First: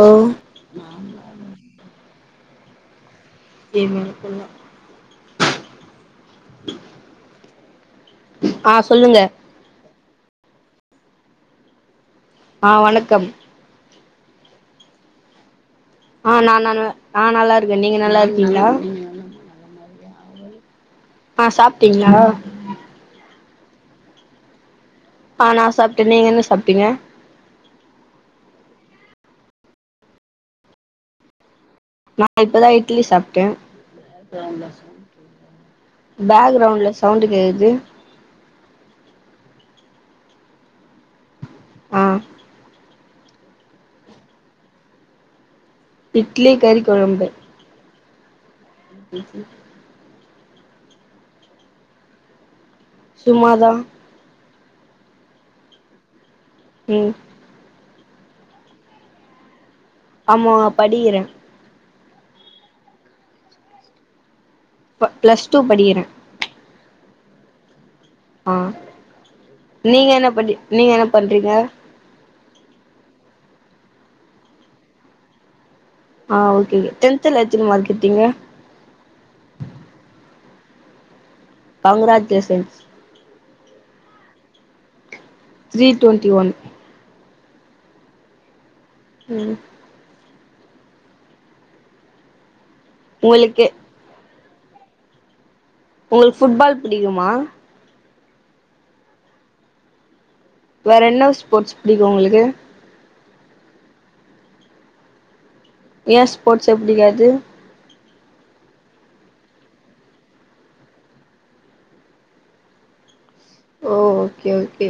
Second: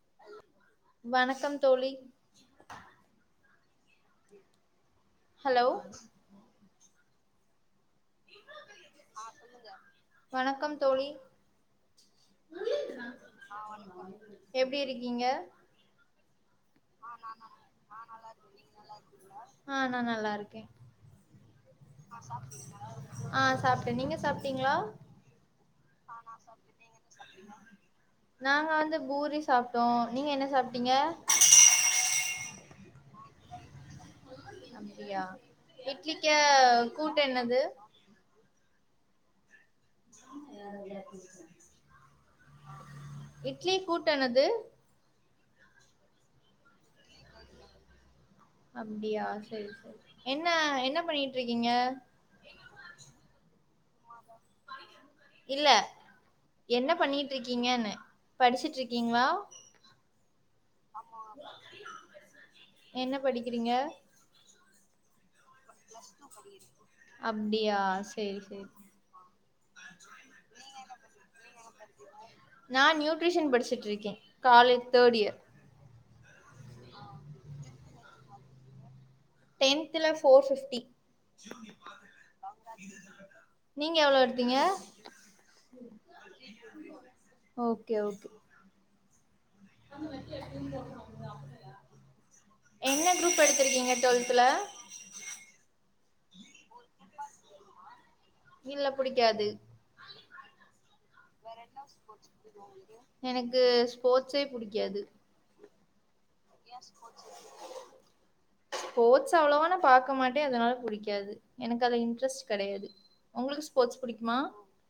ஓ வணக்கம் தோழி [inaudible] [inaudible] ஆஹ் சொல்லுங்க வணக்கம் தோழி ஆ வணக்கம் எப்டி இருக்கீங்க ஆ நான் ஆ நா நல்லா இருக்கே ஆ சாப்ட்டீங்களா ஓகே ஆ சாப்டே நீங்க சாப்பிட்டீங்களா ஆ நா சாப்ட்டே நீங்க என்ன சாப்ட்டீங்க நா வந்து பூரி சாப்டோம் நீங்க என்ன சாப்டீங்க நா இப்பதா இட்லி சாப்டே அப்டியா இட்லிக்க பேக்கிரவுண்ட்ல கூட்டு சவுண்டு என்னது கேக்குது ஆ ஆ இட்லி கூட்டெனது இட்லி கறி கொழம்பு அப்டியா செரி செரி என்ன என்ன பண்ணிட்ருக்கீங்க சும்மாதா இல்ல என்ன ம் பண்ணிட்ருக்கீங்கன்னே படிச்சுட்ருக்கீங்களா ஆமா படிக்கிறே என்ன படிக்றீங்க ப ப்ளஸ் டூ படிக்கிறே அப்படியா ஸ் ஆ நீங்க என்ன பண்ணி நீங்க என்ன பண்றீங்க நான் நியூட்ரிஷன் படிச்சுட்டுருக்கே காலேஜ் தேர்ட் இயர் ஆ ஓகே டென்த்துல எத்தினி மார்க் எடுத்தீங்க டென்த்துல ஃபோர் ஃபிஃப்டி கங்க்ராஜ்லேஷன்ஸ் நீங்க எவ்ளோ எடுத்தீங்க three twenty one okay okay ம் எ என்ன க்ரூப் உங்களுக்கு எடுத்திருக்கீங்க டொல் த்துல உங்களுக் ஃபுட்பால் பிடிக்குமா இல்ல புடிக்காது வேற என்ன ஸ்போர்ட்ஸ் புடிக்கூ உங்ளுக்கு எனக்கு ஸ்போர்ட்ஸே புடிக்காது ஏ ஸ்போர்ட்ஸே புடிக்காது ஸ்போர்ட்ஸ் அவ்ளவா நா பாக்க மாட்டே அதனால புடிக்காது எனக்கு அது இன்ட்ரெஸ்ட் கெடையாது உங்களுக்கு ஓ ஸ்போர்ட்ஸ் புடிக்குமா ஓகே ஓகே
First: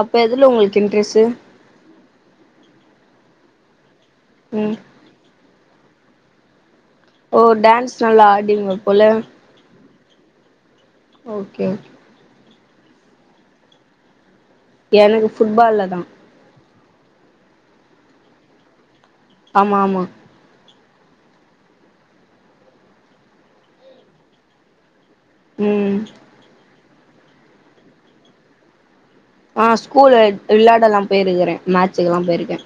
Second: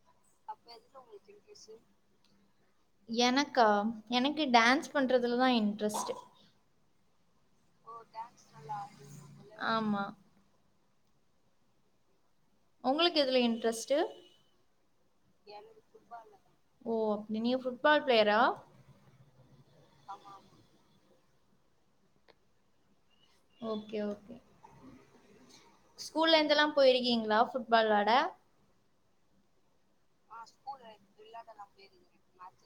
அப் ப எதுல உங்ளுக்கு இன்ட்ரெஸ்ஸு எனக்கா எனக்கு ம் டான்ஸ் பண்றதுல தா இன் ட்ரெஸ்ட்டு ஓ டான்ஸ் நல்லா ஆடுவீங்க போல ஆமா ஓகே ஓகே உங்களுக்கு எதுல இன்ட்ரெஸ்ட் எனக்கு ஃபுட்பால்ல தா ஓ அப்டி நீங்க ஃபுட்பால் பிளேயரா ஆமாமா ஓகே ஓகே ம் ஸ்கூல்ல இந்தெல்லா போயிரி க்கீங்ளா ஃபுட்பால் விளயாட ஆ ஸு கூலு விளையாடல்லா போயிருக்கறே மேச்சுக்கு எல்லா போய்ருக்கே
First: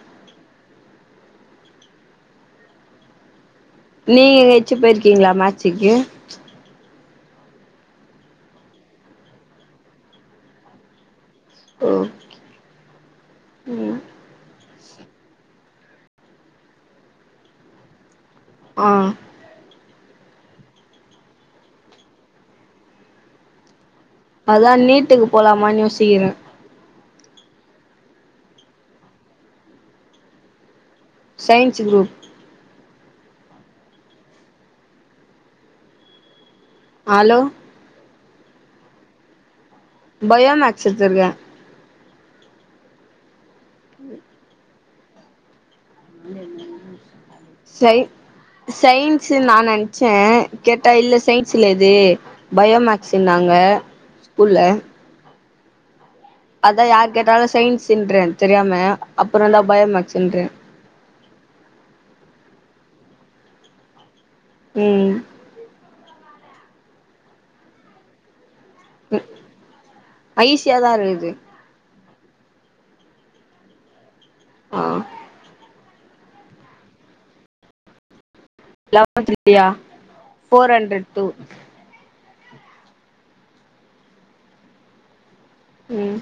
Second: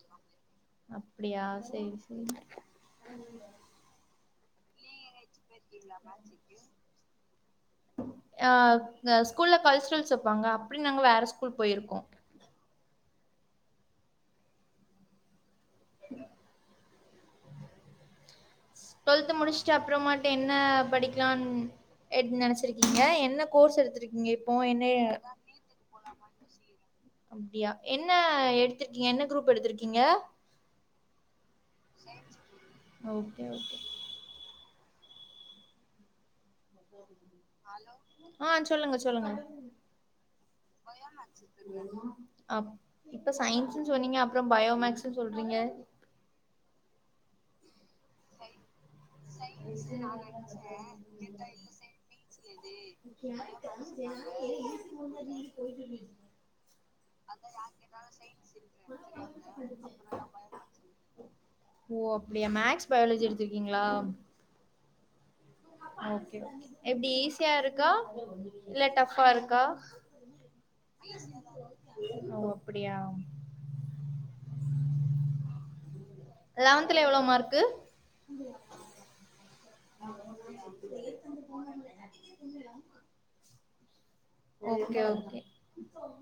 அப்டியா செரி செரி நீங்க எங்கயாச்சு போயிர் க்கீங்ளா மேச்சிக்கு அஹ் த ஸ்கூல்ல கல்ச்சரல்ஸ் வெப்பாங்க அப்பிடி நாங்க வேற ஸ் கூல் ஓ போயிருக்கோ ம் [inaudible] ஆ டுவெல்த் முடிச்சிட்டு அப்பறமா என்ன படிக்கலான் எட் நெனைச்சிருக்கீங்க என்ன கோர்ஸ் எடுத்திருக் அதான் நீட்டுக்கு போலாமான் யோசிக்கிறே அப்டியா என்ன எடுத்திருக்கீங்க என்ன குரூப் எடுத்திருக்கீங்க science group okay okay hello ஆ சொல்லுங்க சொல்லுங்க பயோ மேக்ஸ் எடுத்ருக்கே அப் இப்ப சயின் க்கு சொன்னீங்க அப்றோ பயோ மேக்ஸ் ட்டு சொல்றீங்க சை சயின்ஸ் நா நென்ச்சே கேட்டா இல்ல சயின்ஸ் இல்ல இது பயோ மேக்ஸ்ன்னாங்க ஸ்கூல்ல அதா யாருக்கேட்டாலு சயின்ஸ்ன்றே தெரியாம அப்றோதா பயோமேக்ஸ்ன்றே ஓ அப்டியா மேக்ஸ் பயாலஜி எடுத்திருக்கீங்களா ம் ஓகே ஓகே எப்டி ஈசியா இருக்கா இல்ல ம் டப்பா இருக்கா ஈஸியாதா இருக்குது ஓ அப்டியா ஆ லெவன்த்ல எவ்ளா மார்க்கு [inaudible] தியா four hundred two okay okay ம்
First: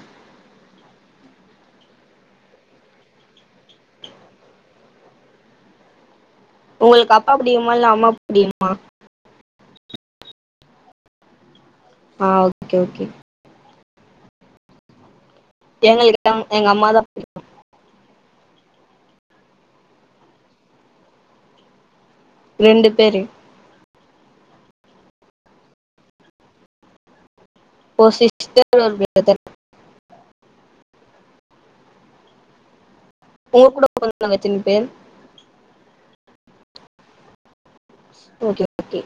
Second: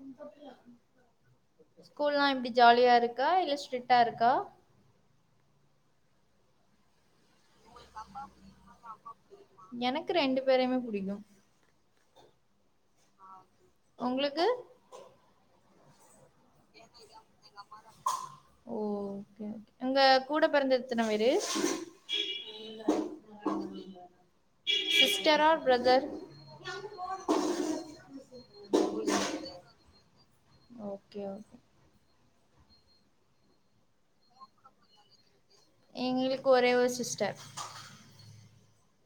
ஸ்கூல்லா எப்டி ஜாலியா இருக்கா இல்ல ஸ்ட்ரிட்டா இருக்கா உங்களுக்கு அப் அப்டிம்மா இல்ல அம்மா இப்டிம்பா எனக்கு ரெண்டு பேரையிமே புடிக்கு ஆ ஓகே ஓகே உங்களுக்கு எங்களு [inaudible] எங்க அம்மா தா புடி ஓ ஓகே ஓகே ஒங்க கூட பிறந்த எத்தன வேரு ரெண்டு பேரு sister or brother okay okay [inaudible] உங்க கூட பொறந்தவங்க எத்தினி பேர் எங்களுக்கு ஒரே ஒரு சிஸ்டர் ஓகே ஓகே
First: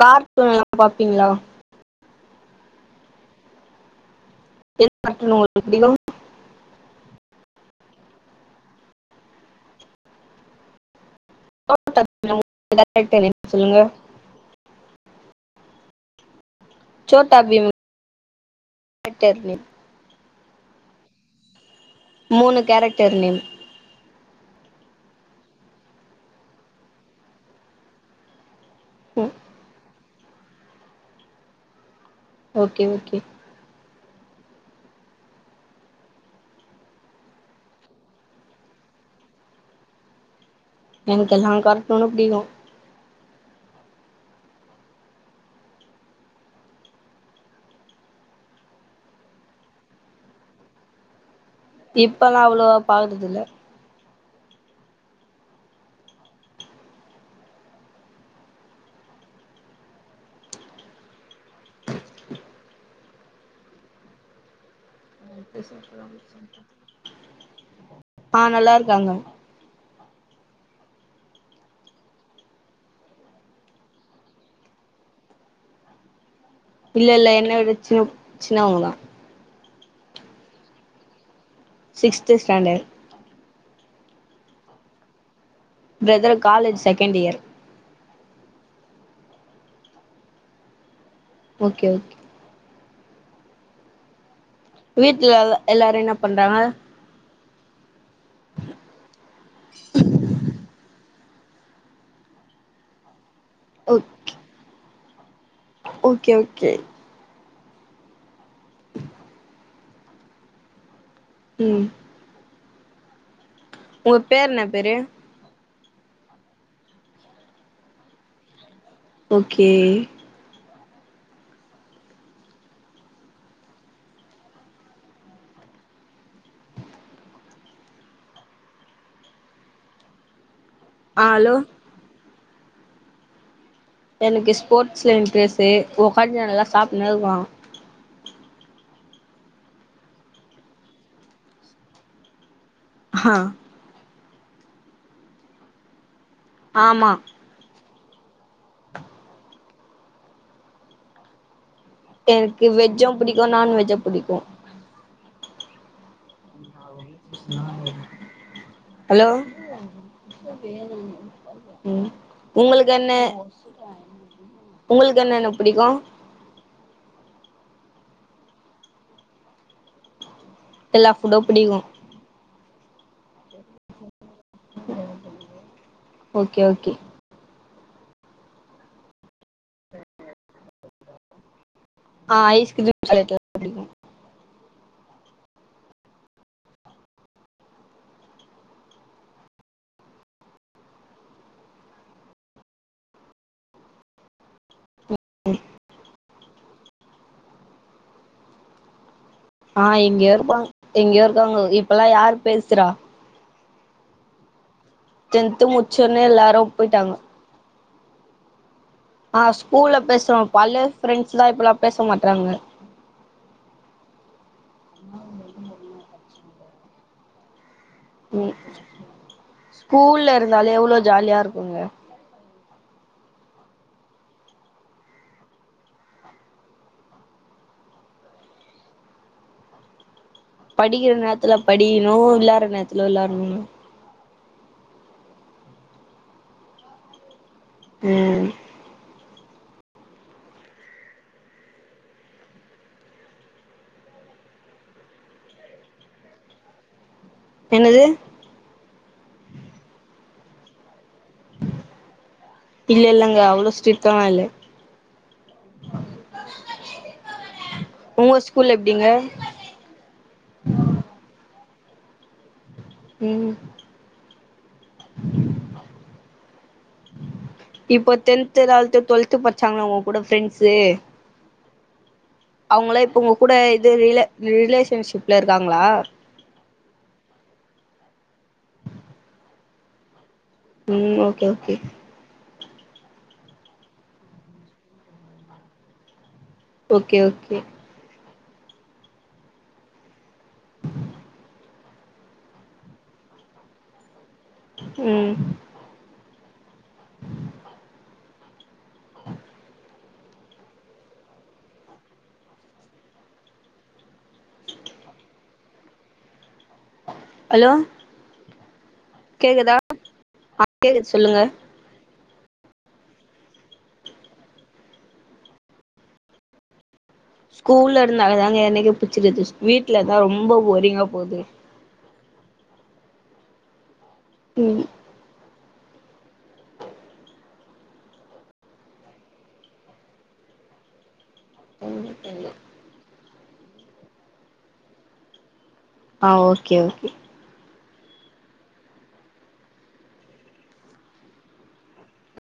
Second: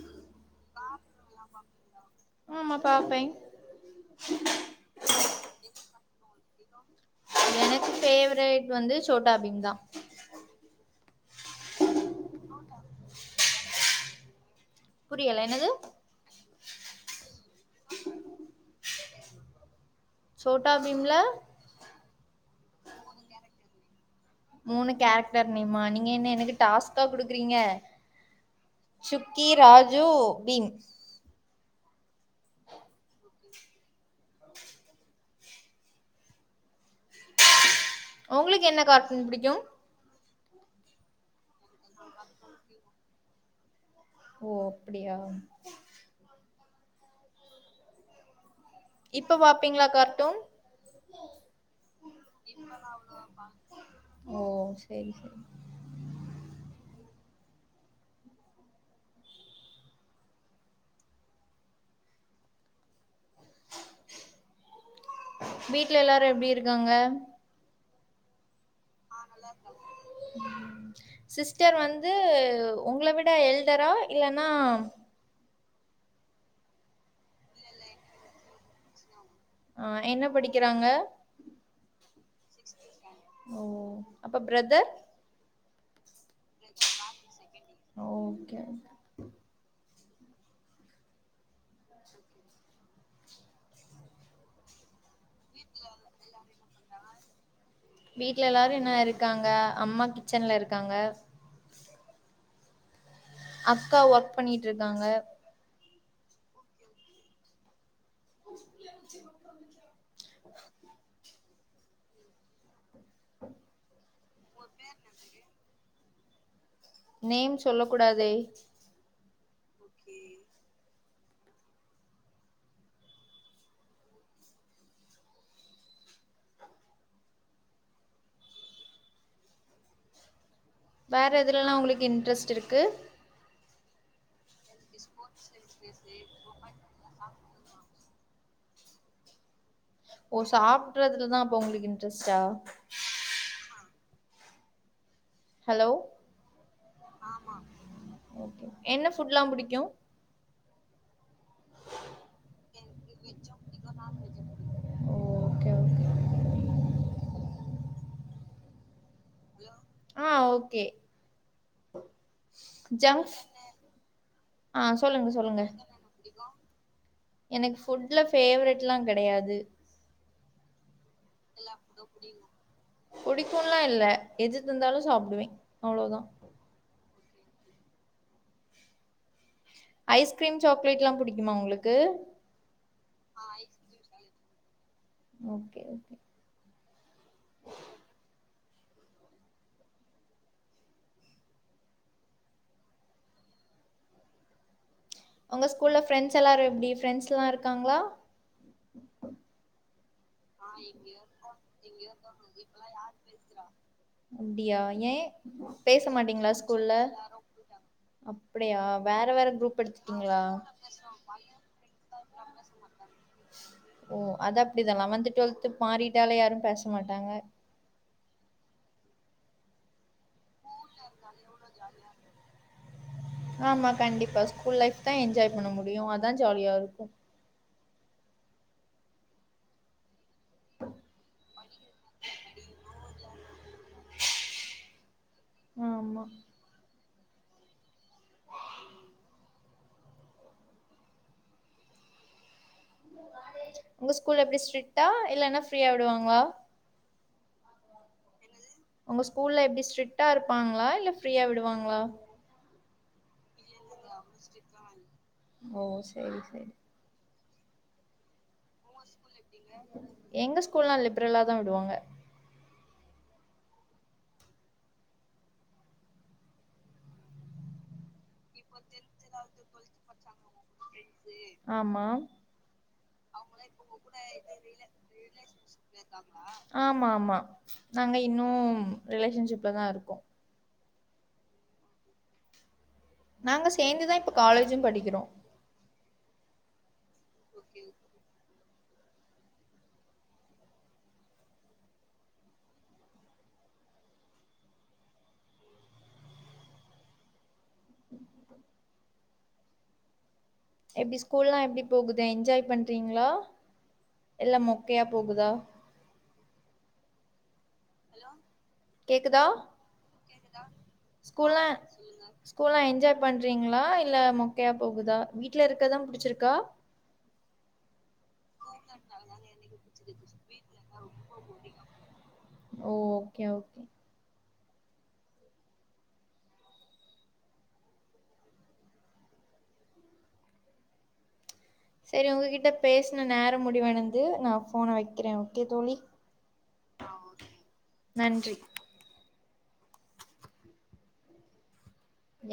கார் [unintelligible] [unintelligible] அப்டிங்ளா ஆமா பாப்பே [inaudible] பிடிக்கூ எனக்கு ஃபேவரேட் வந்து சோட்டாபீம் தா [unintelligible] சொல்லுங்க புரியல என்னது சோட்டா பீம் [unintelligible] நேம் சோட்டா பீம்ல மூணு கேரக்டர் நேம் மூணு கேரக்டர் நேமா நீங்க என்ன எனக்கு டாஸ்கா குடுக்குறீங்க ம் சுக்கி ராஜு பீம் ஓகே ஓகே உங்ளுக்கு என்ன கார்ட்டூன் புடிக்கு எனக்கெல்லாங் கார்ட்டூனு பிடிக்கு ஓ அப்டியா இப்ப பாப்பீங்ளா கார்ட்டூன் இப்பல்லாம் அவ்வளோ பாக்குறது இல்ல ஓ செரி செரி வீட்ல எல்லாரும் எப்படி இருக்காங்க ஆஹ் நல்லா இருக்கு காங்க சிஸ்டர் வந்து உங்களை விட எல்டரா இல்லன்னா இல்ல இல்ல என்ன ஒரு சின்ன சின்னவங்கதான் அஹ் என்ன படிக்கிறாங்க சிக்ஸ்த் ஸ்டாண்டர்ட் ஓ அப்ப brother brother college second year okay okay okay வீட்டுல எல்லாரும் என்ன பண்றாங்க வீட்ல எல்லாரும் என்ன இருக்காங்க அம்மா கிச்சன்ல இருக்காங்க அக்கா ஓகே ஒர்க் பண்ணிட்டு இருக் இருக்காங்க ஓகே ஓகே [inaudible] உம் ஹ [inaudible] உங்க பேர் என்ன பேரு நேம் சொல்ல கூடாதே ஓக்கே ஆ வேற ஹலோ இதுலல்லாம் உங்களுக்கு இன்டரஸ்ட் இருக்கு என்னக்கு சி ஸ்போர்ட்ஸ்ல இன்ட்ரெஸ்ட்டு உகார்ந்து நல்லா சாப்பிடனதுவான் ஓ சாப்பிடுறதுலதான் அப்போ உங்களுக்கு இன்ட்ரெஸ்டா ஆஹ் ஹலோ ஆமா என்ன ஃபுட்ல்லாம் புடிக்கும் எனக்கு வெஜ்ஜும் புடிக்கும் நான்வெஜ்ஜும் புடிக்கும் ஓகே ஓகே ஹலோ ஆ ஓகே உம் உங்களுக்கு என்ன ஜங்க் ஆ உங்களுக்கு சொல்லுங்க என்ன என்ன சொல்லுங்க புடிக்கோ எனக்கு ஃபுட்ல ஃபேவரெட்லா கெடையாது எல்லா ஃபுட்டோ புடிக்கோ புடிக்கும்லா இல்ல எது தந்தாலு சாப்புடுவே ஓக்கே ஓக்கே ஐஸ்கிரீம் சாக்லேட் எல்லா புடிக்குமா உங்களு ஆஹ் ஐஸ்கிரீம் சாக்லேட் எல்லா புடிக்கோ ஓகே ஓகே உங்க ஸ்கூல்ல ஃபிரெண்ட்ஸ் ல்லாரு எப்டி ஃப்ரெண்ட்ஸ் எல்லா இருக்காங்களா எங்கையோ இருக்காங்க எங்கையோ இருக்காங்க இப்பல்லா யாரு பேசுறா அப்டியா ஏன் டென்த்து பேச முச்சோனே மாட்டீங்களா எல்லாரு ஸ்கூல்ல அப்பட் ஆஹ் ஸ்கூல்ல பேசுவோ பழைய ஃப்ரெண்ட்ஸ்லா இப்பல்லா பேசமா ட்றாங்க ஓ அது அப்டிதா லெவன்த் டுவெல்து மாறிட் டாலே யாரும் பேச மாட்டாங்க ம் ஸ்கூல்ல இருந்தாலே எவ்ளோ ஜாலியா இருக்குங்க ஆமா கண்டிப்பா ஸ்கூல் லைஃப் தா என்ஜாய் பண்ண முடியு அத்தா ஜாலியா இருக்கோ படிக்கிற நேரத்துல படிக்கணு வெளையாட்ற நேரத்துல வெளையாட்னு கே ஆமா உம் உங்க ஸ்கூல் எப்டி ஸ்ரிட்டா இல்லன்னா ஃப்ரீயா விடுவாங்களா என்னது உங்க ஸ்கூல்ல எப்டி ஸ்ட்ரிக்டா இருப்பாங்களா இல்ல ஃப்ரீயா விடுவாங்களா இல்ல இல்லங்க அவ்வளோ ஸ்ரிட் ஓ சேரி சேரி உங்க ஸ்கூல் எப்டிங்க தா விடுவாங்க உம் இப்ப டென்த்து டூவல்த்து டூவெல்த்து பச்சாங்கல்ல உங்க கூட ஃப்ரெண்ட்சு ஆமா அவங்களா இப்ப உங்க கூட இது ரில ரிலேஷன்ஷிப்ல இருக்காங்களா ஆமா ஆமா நாங்க இன்னும் ரிலேஷன்ஷிப்ல தா இருக்கோம் ம் ஓகே ஓகே நாங்க சேந்துதா இப்ப காலேஜும் படிக்கிறோம் ஓகே ஓகே ம் ஆஹ எப்டி ஸ்கூல்லல்லா எப்டி போகுது என்ஜாய் பண்றீங்களா இல்ல மொக்கையா போகுதா ஹலோ கேக்குதா ஆ கேக்குது சொல்லுங்க ஸ்கூல்லாம் என்ஜாய் பண்றீங்களா இல்ல மொக்கையா போகுதா வீட்ல இருக்கதா புடிச்சிருக்கா ஸ்கூல் ல இருந்தால தாங்க எனக்கு பிச்சிருது வீட்ல தா ரொம்ப போரிங்கா போகுது ஓ ஓகே ஓகே ம் சேரி உங்ககிட்ட பேசுன நேரம் முடிவடைந்தது நா போனை வைக்கிறே ஓகே தோழி ஆ ஓகே ஓகே நன்றி